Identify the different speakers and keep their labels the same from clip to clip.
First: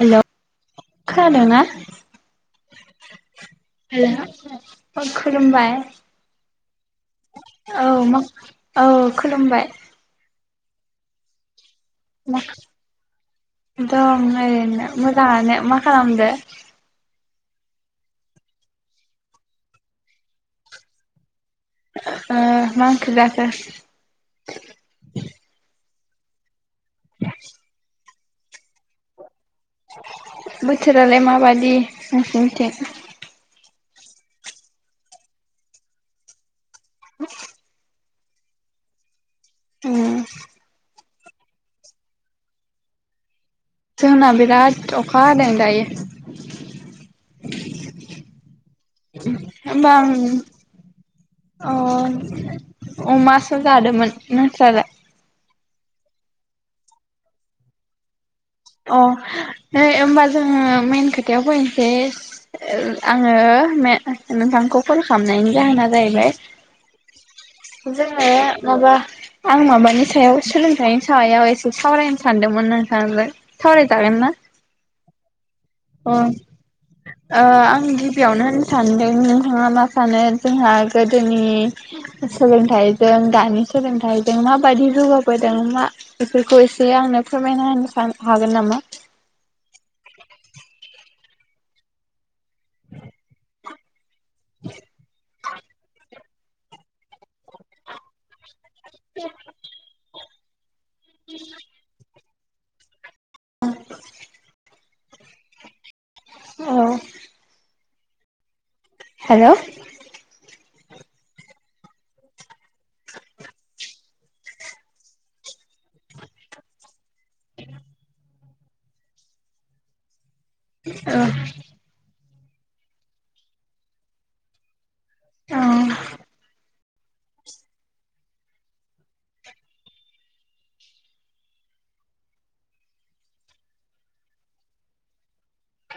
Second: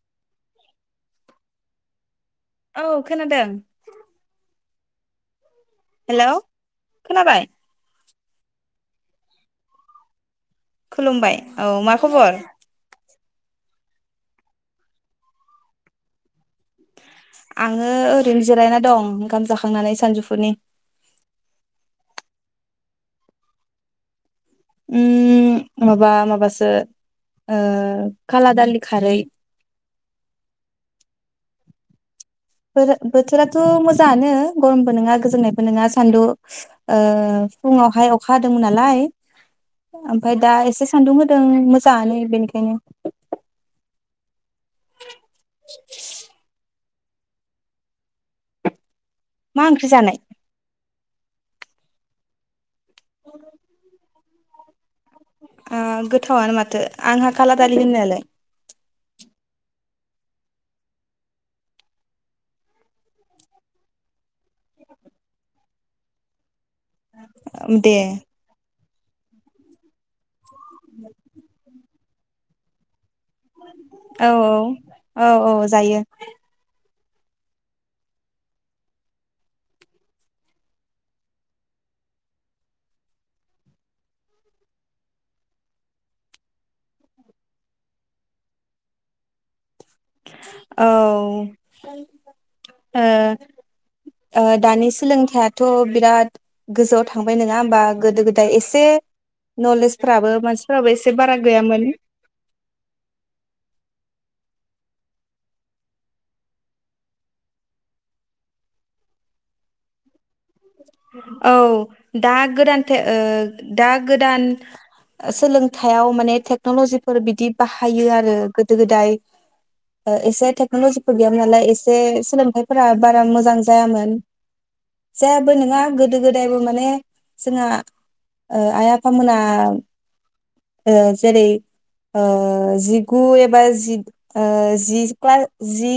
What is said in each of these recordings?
Speaker 1: हेल' खोनादोंना
Speaker 2: औ खोनादों
Speaker 1: हेल'। खुलुमबाय।
Speaker 2: हेलौ खोनाबाय।
Speaker 1: औ मा औ खुलुमबाय।
Speaker 2: खुलुमबाय। औ मा खबर?
Speaker 1: दं ओरैनो मोजाङानो मा खालामदो?
Speaker 2: आङो ओरैनो जिरायना दं ओंखाम जाखांनानै सानजौफुनि।
Speaker 1: ओ मा ओंख्रि जाखो?
Speaker 2: उम। माबा माबासो ओ काला दालि खारै।
Speaker 1: बोथोरालाय माबादि? [unintelligible]
Speaker 2: थ' मोजाङानो गरमबो नङा गोजांनायबो नङा सानदु ओ फुङावहाय अखा हादोंमोन नालाय
Speaker 1: उम
Speaker 2: ओमफाय दा एसे सान्दुं होदों मोजाङानो बेनिखायनो
Speaker 1: जोंनाव बिराद अखा हादों दायो। [inaudible]
Speaker 2: मा ओंख्रि
Speaker 1: ओमबा आं
Speaker 2: जानाय
Speaker 1: अ अमासो जादोमोन नोंस्रालाय?
Speaker 2: ओ गोथावनो माथो आंहा खालादालि होननायालाय।
Speaker 1: अ नै होमबा जोङो मेेन खोथायाव फैनोसै आङो मे नोंथांखौ कल खालामनायनि जाहोना जाहैबाय
Speaker 2: दे
Speaker 1: जोङो माबा आं माबानि सायाव सोलोंथाइनि सायाव एसे सावराय सानदोंमोन नो [unintelligible]
Speaker 2: औ औ औ औ जायो
Speaker 1: अ ओ आं गिबियावनो होननो सानदों नोंथाङा मा सानो जोंहा गोदोनि सोलोंथाइजों दानि सोलोंथाइजों माबादि जौगाबोदों मा बेफोरखौ एसे आंनो फोरमायना होनो सानो हागोन नामा?
Speaker 2: औ ओ ओ दानि सोलोंथाइथ बिराद गोजौआव थांबाय नङा होमबा गोदो गोदाय एस से नलेजफ्राबो मानसिफोराबो एसे बारा गैयामोन
Speaker 1: औ औ हेल
Speaker 2: औ दा गोदान थाय ओ दा गोदान सोलोंथायाइयाव माने टेक्नलजिफोर बिदि बाहायो आरो गोदो गोदाय ओ एसे टेकनलजि
Speaker 1: औ
Speaker 2: गोयामोन नालाय एसे सोलों थायफोरा बारा मोजां जायामोन जे बो
Speaker 1: औ
Speaker 2: नङा गोदो गोदायबो माने जोंहा ओ आइ आफामोना ओ जेरै ओ जिगु एबा जि ओ जि क्लास जि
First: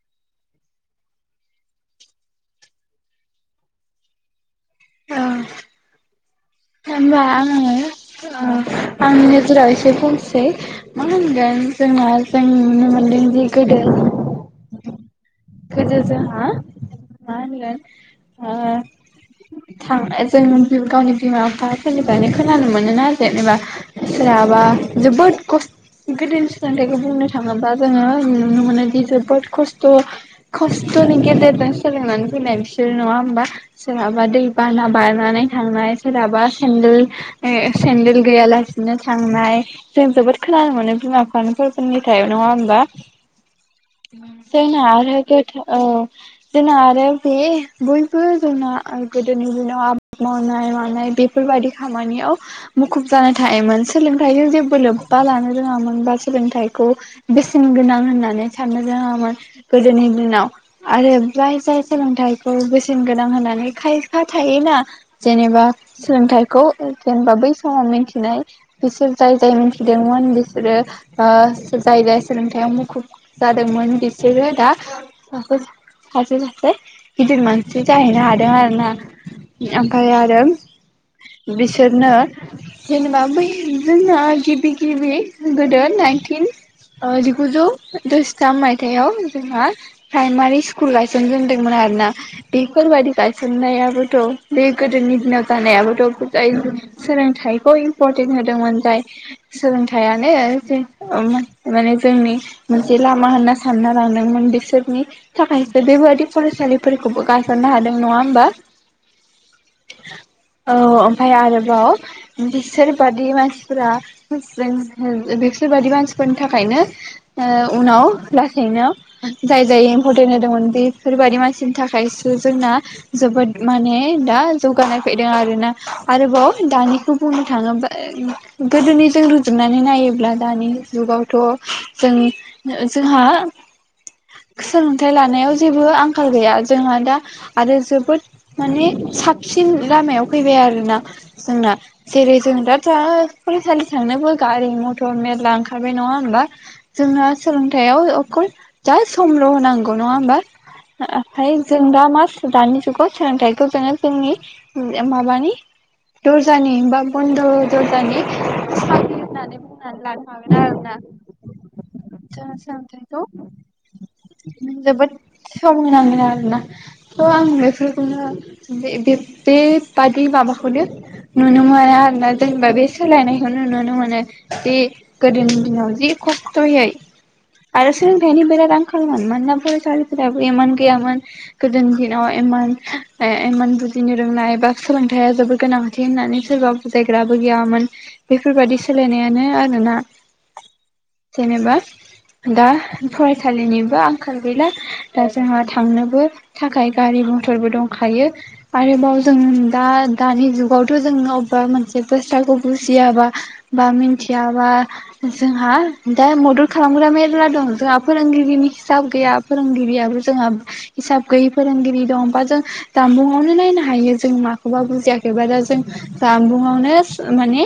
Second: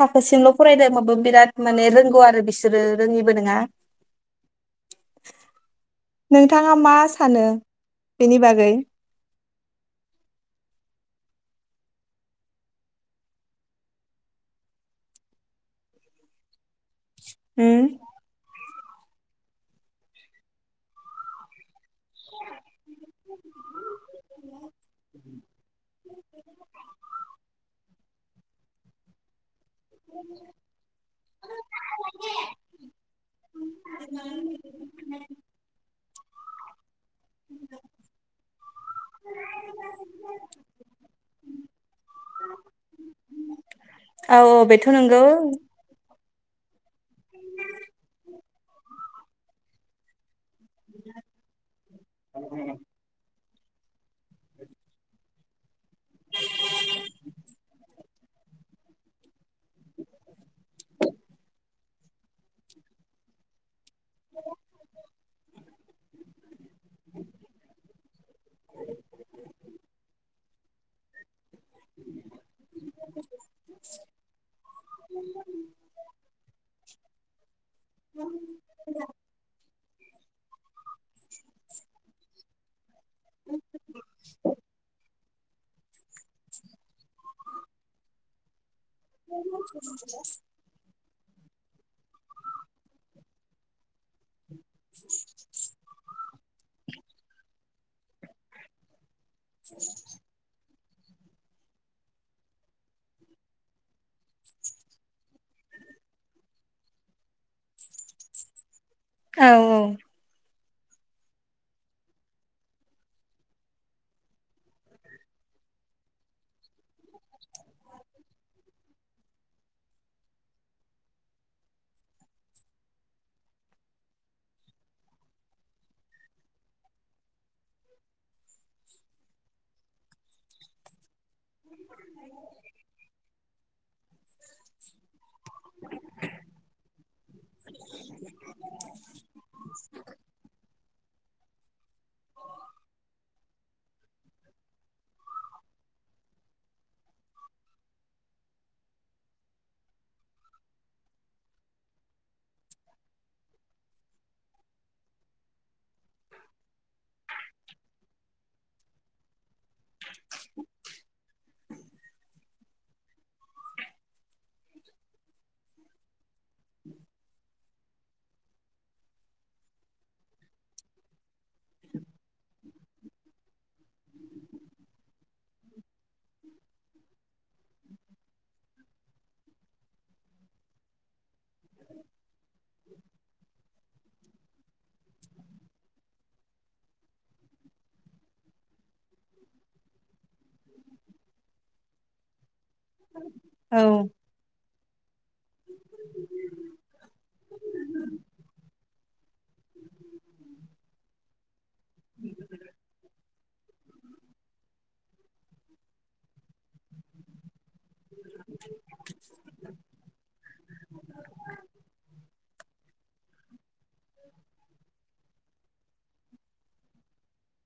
Speaker 2: थाखोसिमल फरायदोंबाबो बिराद माने रोंगौ आरो बिसोरो रोङिबो नङा
Speaker 1: औ
Speaker 2: नोंथाङा मा
Speaker 1: होनबा
Speaker 2: सानो बेनि
Speaker 1: आङो
Speaker 2: बागै
Speaker 1: आंनि नोजोराव एसे बुंंसै मा होन ओं जोंना जों नुनो मोनदोंदि गोदो गोदो जोंहा मा होनगोन
Speaker 2: उम
Speaker 1: आ थां जों गावनि बिमा बिफाफोरनिफ्रायनो खोनानो मोनोना जेनेबा सोरहाबा जोबोद खस्थ गोदो सोलोंथाइखौ बुंनो थाङोब्ला जोङो नुनो मोनो दि जोबोद खस
Speaker 2: [inaudible]
Speaker 1: खस्थ'नि गेदेरजों सोलोंनानै फैनाय बिसोर नङा होमबा सोरहाबा दै बाना बारनानै थांनाय सोरहाबा सेन्देल सेन्देल गैयालासिनो थांनाय जों जोबोद खोनानो मोनो बिमा बिफाफोरनि थाय नङा होमबा
Speaker 2: औ औ बेथ' नंगौ
Speaker 1: थोथ औ जोंना आरो बे बयबो जोंना गोदोनि दिनाव आबाद माव खुनाय हानाय बेफोरबायदि खामानियाव मुखुब जा थायोमोन सोलोंथाइजों जेबो लोब्बा लानो रोङामोन बा सोलोंथाइखौ बेसेन गोनां होननानै साननो रोङामोन [unintelligible] नाव आरो जाय जाय सोलोंथाइखौ बेसेन गोनां होननानै खायफा थायो ना जेनेबा सोलोंथाइखौ जेनेबा बै समाव मिथिनाय बिसोर जाय जाय मिन्थिदोंमोन बिसोरो ओ जाय जाय सोलोंथायाइयाव मुखुब जादोंमोन बिसोरो दा सासे सासे सासे गिदिर मानसि जाहैनो हादों आरोना ओमफाय आरो बिसोरनो जेनेबा बै जोंना गिबि गिबि गोदो नाइनटिन ओ जिगुजौ द'जिथाम माय थाइयाव जोंहा प्राइमारि स्कुलाय जोंजोंदोंमोन आरो ना बेफोरबायदि गायसननायाबो थ' बे गोदोनि दिनाव जानायाबोथ'जाय सोलोंथाइखौ फरटेन होदोंमोन जाय सोलोंथाइानो जे ओम माने जोंनि मोनसे लामा होनना सानना लांदोंमोन बिसोर नि थाखायसो बेबादि फरायसालिफोरखौबो गायसननो हादों नङा होमबा?
Speaker 2: औ
Speaker 1: [inaudible] औ ओमफाय आरोबाव बिसोरबादि मानसिफोरा [unintelligible] बिसोरबादि मानसिफोरनि थाखायनो ओ उनाव लासैनो जाय जाय इम्परटेन्ट होदोंमोन बेफोरबायादि मानसिनि थाखायसो जोंना जोबोद माने दा जौगानाय फैदों आरोना आरोबाव दानिखौ बुंनो थाङोबा गोदोनिजों रुजुनानै नायोब्ला दानि जुगावथ' जों ओ जोंहा सोलोंथाइ लानायाव जेबो आंखाल गैया जोंहा दा आरो जोबोद माने साबसिन लामायाव फैबाय आरोना जोंना जेरै जों दा दा फरायसालि थांनोबो गारि मथर मेरला ओंखारबाय नङा होमबा जोंना सोलोंथायाव अकल जा समल' होन नांगौ नङा होमबा ओमफाय जों दा मास दानि जुगाव सोलोंथाइखौ जोङो जोंनि माबानि दर्जानि बा बन्द' दर्जानि साख्रि होननानै बुंनानै लानो हागोन आरोना जों सोलोंथाइखौ जोबोद सम होनांगोन आरो [unintelligible] बेफोरखौनो बे बे बेबादि माबाखौनो नुनो मोनो आरोना जेनेबा बे सोलायनायखौनो नुनो मोनो जे गोदोनि दिनाव जि खस्थ'यै आरो सोलोंथाइनि बिराद आंखालमोन मानोना फरायसालिफोराबो इमान गैयामोन गोदो दिनाव इमान ए इमान बुर बुजिनो रोंनाय एबा सोलोंथाया जोबोर गोनांथि होननानै सोरबा बुजायग्राबो गैयामोन बेफोरबायदि सोलायनायानो आरोना जेनोबा दा फराय
Speaker 2: औ
Speaker 1: निबो आंखाल गैला [unintelligible] दा जोंहा थांनोबो थाखाय गारि मथरबो दंखायो आरोबाव जों दा दानि जुगावथ' जों अबेबा मोनसे बास्राखौ बुजियाबा बा मिथियाबा जोंहा दा मदद खालामग्रा मेरला दं फोरोंगिरिनि हिसाब गैया फोरोंगिरियाबो जोंहा हिसाब गैयै फोरोंगिरि दं बा जों जामबुं [unintelligible] हायो जों माखौबा बुजियाखैबा दा जों जामबुंआवनो माने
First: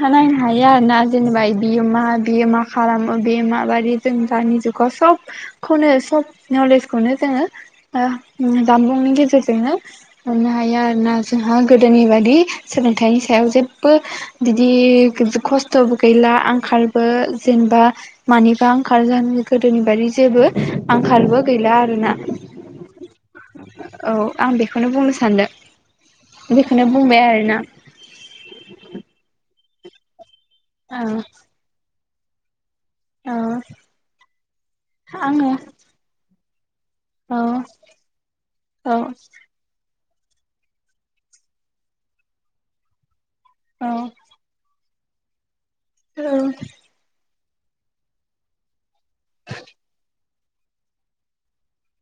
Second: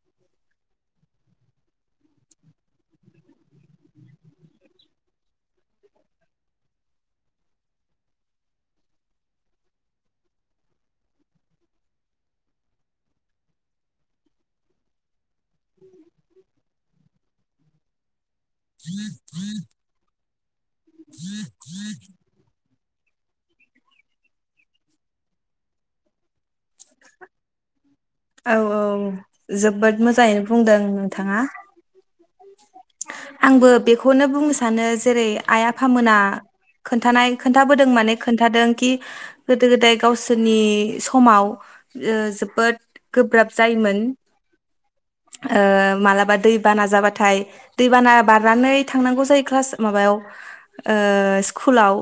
Speaker 1: नायनो हायो आरोना जेनेबा बियो मा बियो मा खालामो बे माबायदि जों जानि जुगव सबखौनो सब नलेजखौनो जोङो ओ जानबुंनि गेजेरजोंनो मोननो हायो आरोना जोंहा गोदोनि बादि सोलोंथाइनि सायाव जेबो बिदि खस्थ'बो गैला आंखालबो जेनबा मानिबा आंखाल जानो गोदोनि बारि जेबो आंखालबो गैला आरोना। औ आं बेखौनो बुंनो सानदों। बेखौनो बुंबाय आरोना।
Speaker 2: औ औ जोब्बोद मोजाङैनो बुंदों
Speaker 1: औ
Speaker 2: नोंथाङा।
Speaker 1: औ
Speaker 2: [inaudible] आंबो बेखौनो बुंनो सानो जेरै
Speaker 1: आङो
Speaker 2: आइ आफामोना खोन्थानाय
Speaker 1: औ
Speaker 2: खोन्थाबोदों माने खोन्थादों
Speaker 1: औ
Speaker 2: कि गोदो गोदाय गावसोरनि समाव ओ जोबोद गोब्राब जायोमोन।
Speaker 1: औ
Speaker 2: ओ
Speaker 1: बै
Speaker 2: मालाबा
Speaker 1: समाव
Speaker 2: दैबाना जाबाथाय दैबाना बारनानै थांनांगौ जायो क्लास माबायाव ओ स स्कुलाव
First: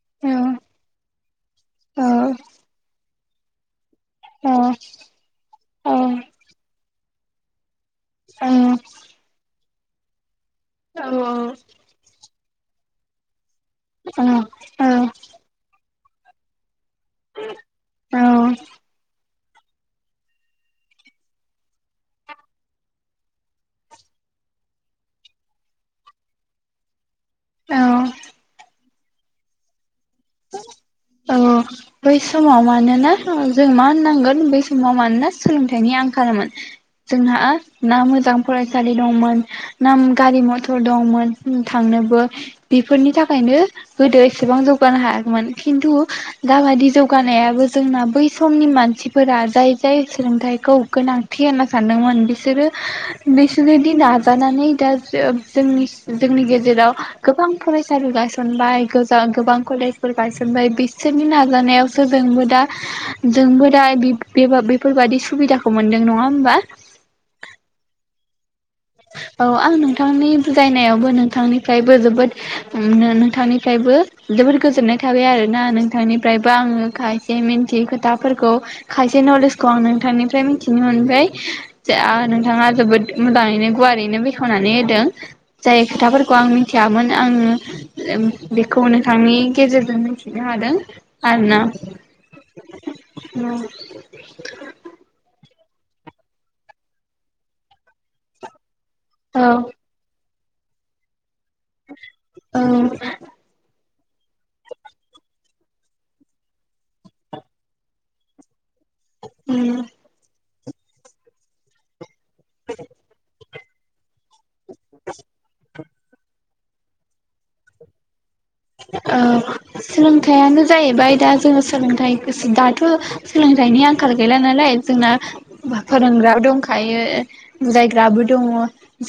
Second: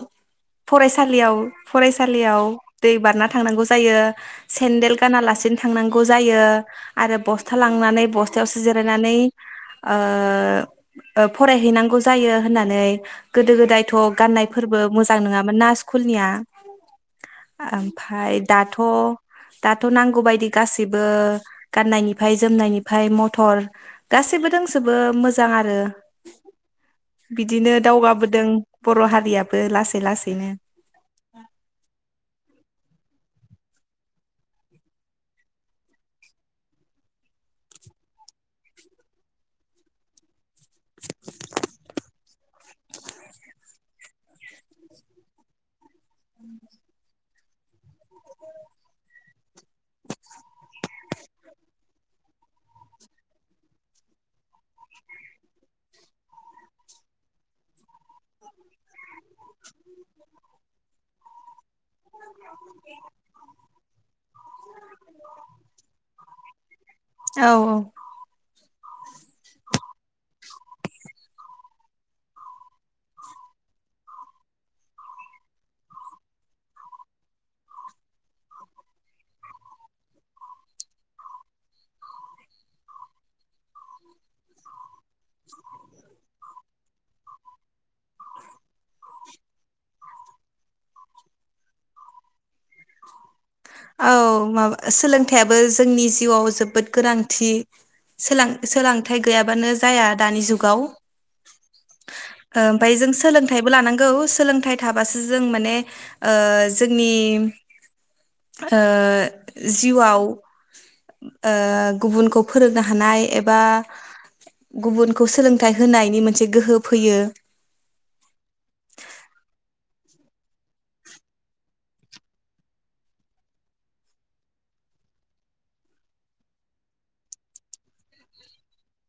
Speaker 2: फरायसालियाव फरायसालियाव दै बारना थांनांगौ जायो सेन्देल गानालासेनो थांनां गौ जायो। आरो बस्था लांनानै बस्थायावसो जेरायनानै ओ ओ फरायहैनांगौ जायो। होननानै। गोदो गोदायथ' गाननायफोरबो मोजां नोङामोन नास खुलनिया। ओमफाय दाथ' दाथ' नांगौ बायदि गासैबो गाननायनिफाय जोमनायनिफाय मथर गासैबो दोंजोबो मोजां आरो बिदिनो दावगाबोदों। बर' हारियाबो लासै लासैनो।
Speaker 1: औ बै समाव मानोना जों मा होननांगोन बे समाव मानोना सोलोंथाइनि आंखालमोन जोंहा ना मोजां फरायसालि दंमोन ना गारि मथर दंमोन थांनोबो बेफोरनि थाखायनो गोदो एसेबां जौग जौ हायाखैमोन खिन्थु गाबादि जौगानायाबो जोंना बै समनि मानसिफोरा जाय जाय सोलोंथाइखौ गोनांथि होनना सानदोंमोन बिसोरो नसोरनिदि नाजानानै दा जोंनि जोंनि गेजेराव गोबां फरायसालि गायसनबाय गोजां गोबां कलेजफोर गायसनबाय बिसोरनि नाजानायावसो जोंबो दा जोंबो दा बेफोरबादि सुबिदाखौ मोनदों नंङा होमबा
Speaker 2: औ
Speaker 1: औ आं नोंथांनि बुजायनायावबो नोंथांनि निफ्रायबो जोबोद नोंथांनिफ्रायबो जोबोद गोजोननाय थाबाय आरोना नोंथांनिफ्रायबो आंङो खायसे मिथि खोथाफोरखौ खायसे नलेजखौ आं नोंथांनिफ्राय मिथिनो मोनबाय नोंथाङा जोबोद मोजांङैनो गुवारैनो बेखेवनानै होदों जाय खोथाफोरखौ आं मिथियामोन आंङो बेखौ नोंथांनि गेजेरजों मिथिनो हादों आरोना
Speaker 2: औ माबा सोलोंथाय बो जोंनि जिउआव जोबोद गोनांथि सोलोंथाइ
Speaker 1: औ
Speaker 2: गैयाबानो जाया दानि जुग गाव ओमफ्राय जों सोलोंथाइबो लानांगौ नंगौ सोलोंथाइ थाबासो ओ जों माने जोंनि ओ
Speaker 1: औ
Speaker 2: जिउआव ओ गुबुनखौ फोरोंनो हानाय एबा बा गुबुनखौ सोलोंथाइ होनायनि मोनसे गोहो फैयो
Speaker 1: ओ सोलोंथाइयानो जाहैबाय दा जोंङो सोलोंथाइ दाथ सोलोंथाइनि आंखाल गैला नालाय जोंना फोरोंग्राबो दंखायो बुजायग्राबो दंङ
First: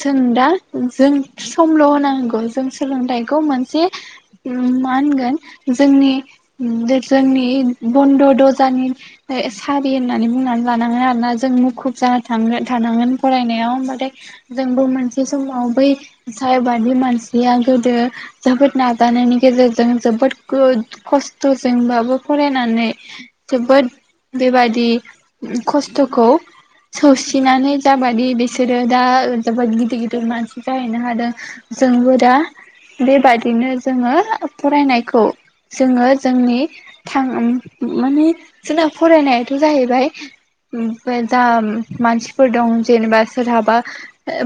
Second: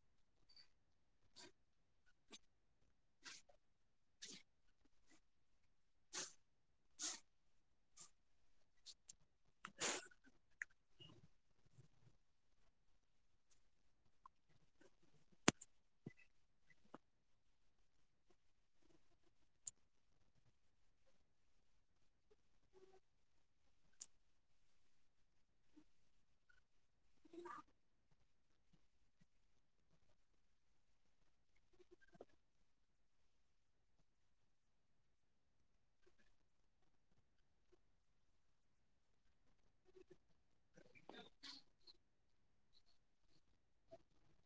Speaker 1: जों दा जों समल' होनांगौ जों सोलोंथाइखौ मोनसे उम मा होनगोन जोंनि जोंनि बन्द' दजानि सारि होननानै बुंनानै लानांगोन आरोना जों मुखुब जानानै थ थानांगोन फरायनायाव हबाथाय जोंबो मोनसे समाव बै साय बादलि मानसिया गोदो जोबोद ना जानायनि गेजेरजों जोबोद खस्थ'जोंबाबो फरायनानै जोबोद बेबादि खस्थ'खौ सौसिनानै जाबायि बिसोरो दा जोबोद गिदिर गिदिर मानसि जाहैनो हादों जोंबो दा बेबादिनो जोंङो फरायनायखौ जोंङो जोंनि थां माने जोंना फरायनायाथ' जाहैबाय जा मानसिफोर दं जेनेबा सोरहाबा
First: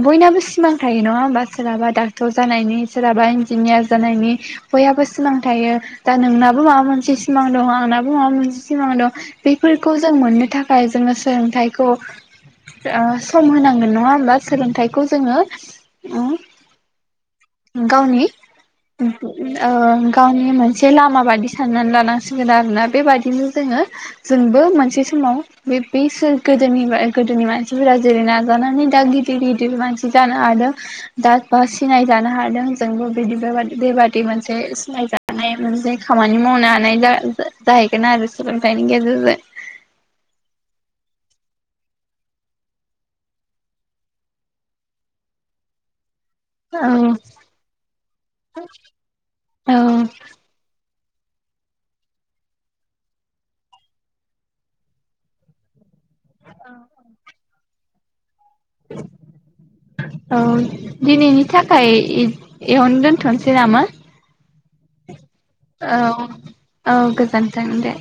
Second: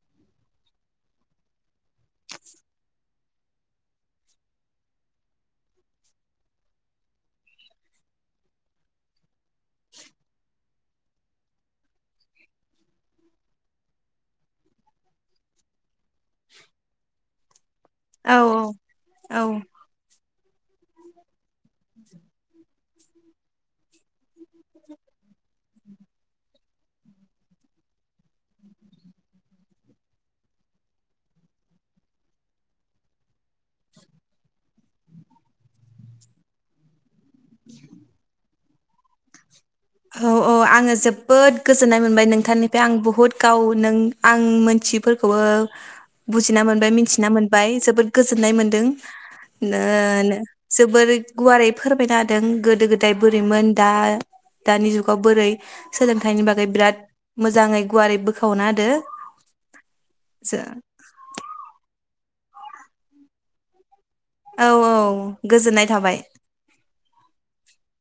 Speaker 1: बयनाबो सिमां थायो नंङा होमबा सोरहाबा डाक्टर जानायनि सोरहाबा इन्जिनियार जानायनि बयहाबो सिमां थायो दा नोंनाबो माबा मोनसे सिमां दं आंनाबो माबा मोनसे सिमां दं बेफोरखौ जों मोननो थाखाय जोंङो सोलोंथाइखौ ओ सम होनांगोन नंङा होमबा सोलोंथाइखौ जोंङो ओम गावनि
Speaker 2: औ
Speaker 1: औ गावनि मोनसे लामा बादि साननानै लानांसिगोन आरोना बेबायदिनो जोंङो जोंबो मोनसे समाव बे जोंनि बा गोदोनि मानसिफोरा जेरै नाजानानै दा गिदिर गिदिर मानसि जानो हादों दा बा सिनाय जानो हादों जोंबो बिदि जाबा बेबादि मोनसे सिनायजानाय मोनसे खामानि मावनो हानाय जा जाहैगोन आरो इसोरो। [unintelligible]
Speaker 2: औ औ आङो जोबोद गोजोननाय मोनबाय नोंथांनिफ्राय आं बुहुत गाव नों आं मोनथिफोरखौबो बुजिना
Speaker 1: औ
Speaker 2: मोनबाय मिथिना मोनबाय जोबोद गोजोननाय मोनदों
Speaker 1: औ
Speaker 2: नो नो जोबोरै गुवारै फोरमायना हादों गोदो गोदाय बोरैमोन दा दानि जुगाव बोरै सोलोंथाइनि बागै बिराद मोजाङै गुवारै बोखावना होदो।
Speaker 1: औ दिनैनि थाखाय एयावनो दोनथ'नोसै नामा?
Speaker 2: औ औ गोजोननाय थाबाय।
Speaker 1: औ औ गोजोन्थों दे।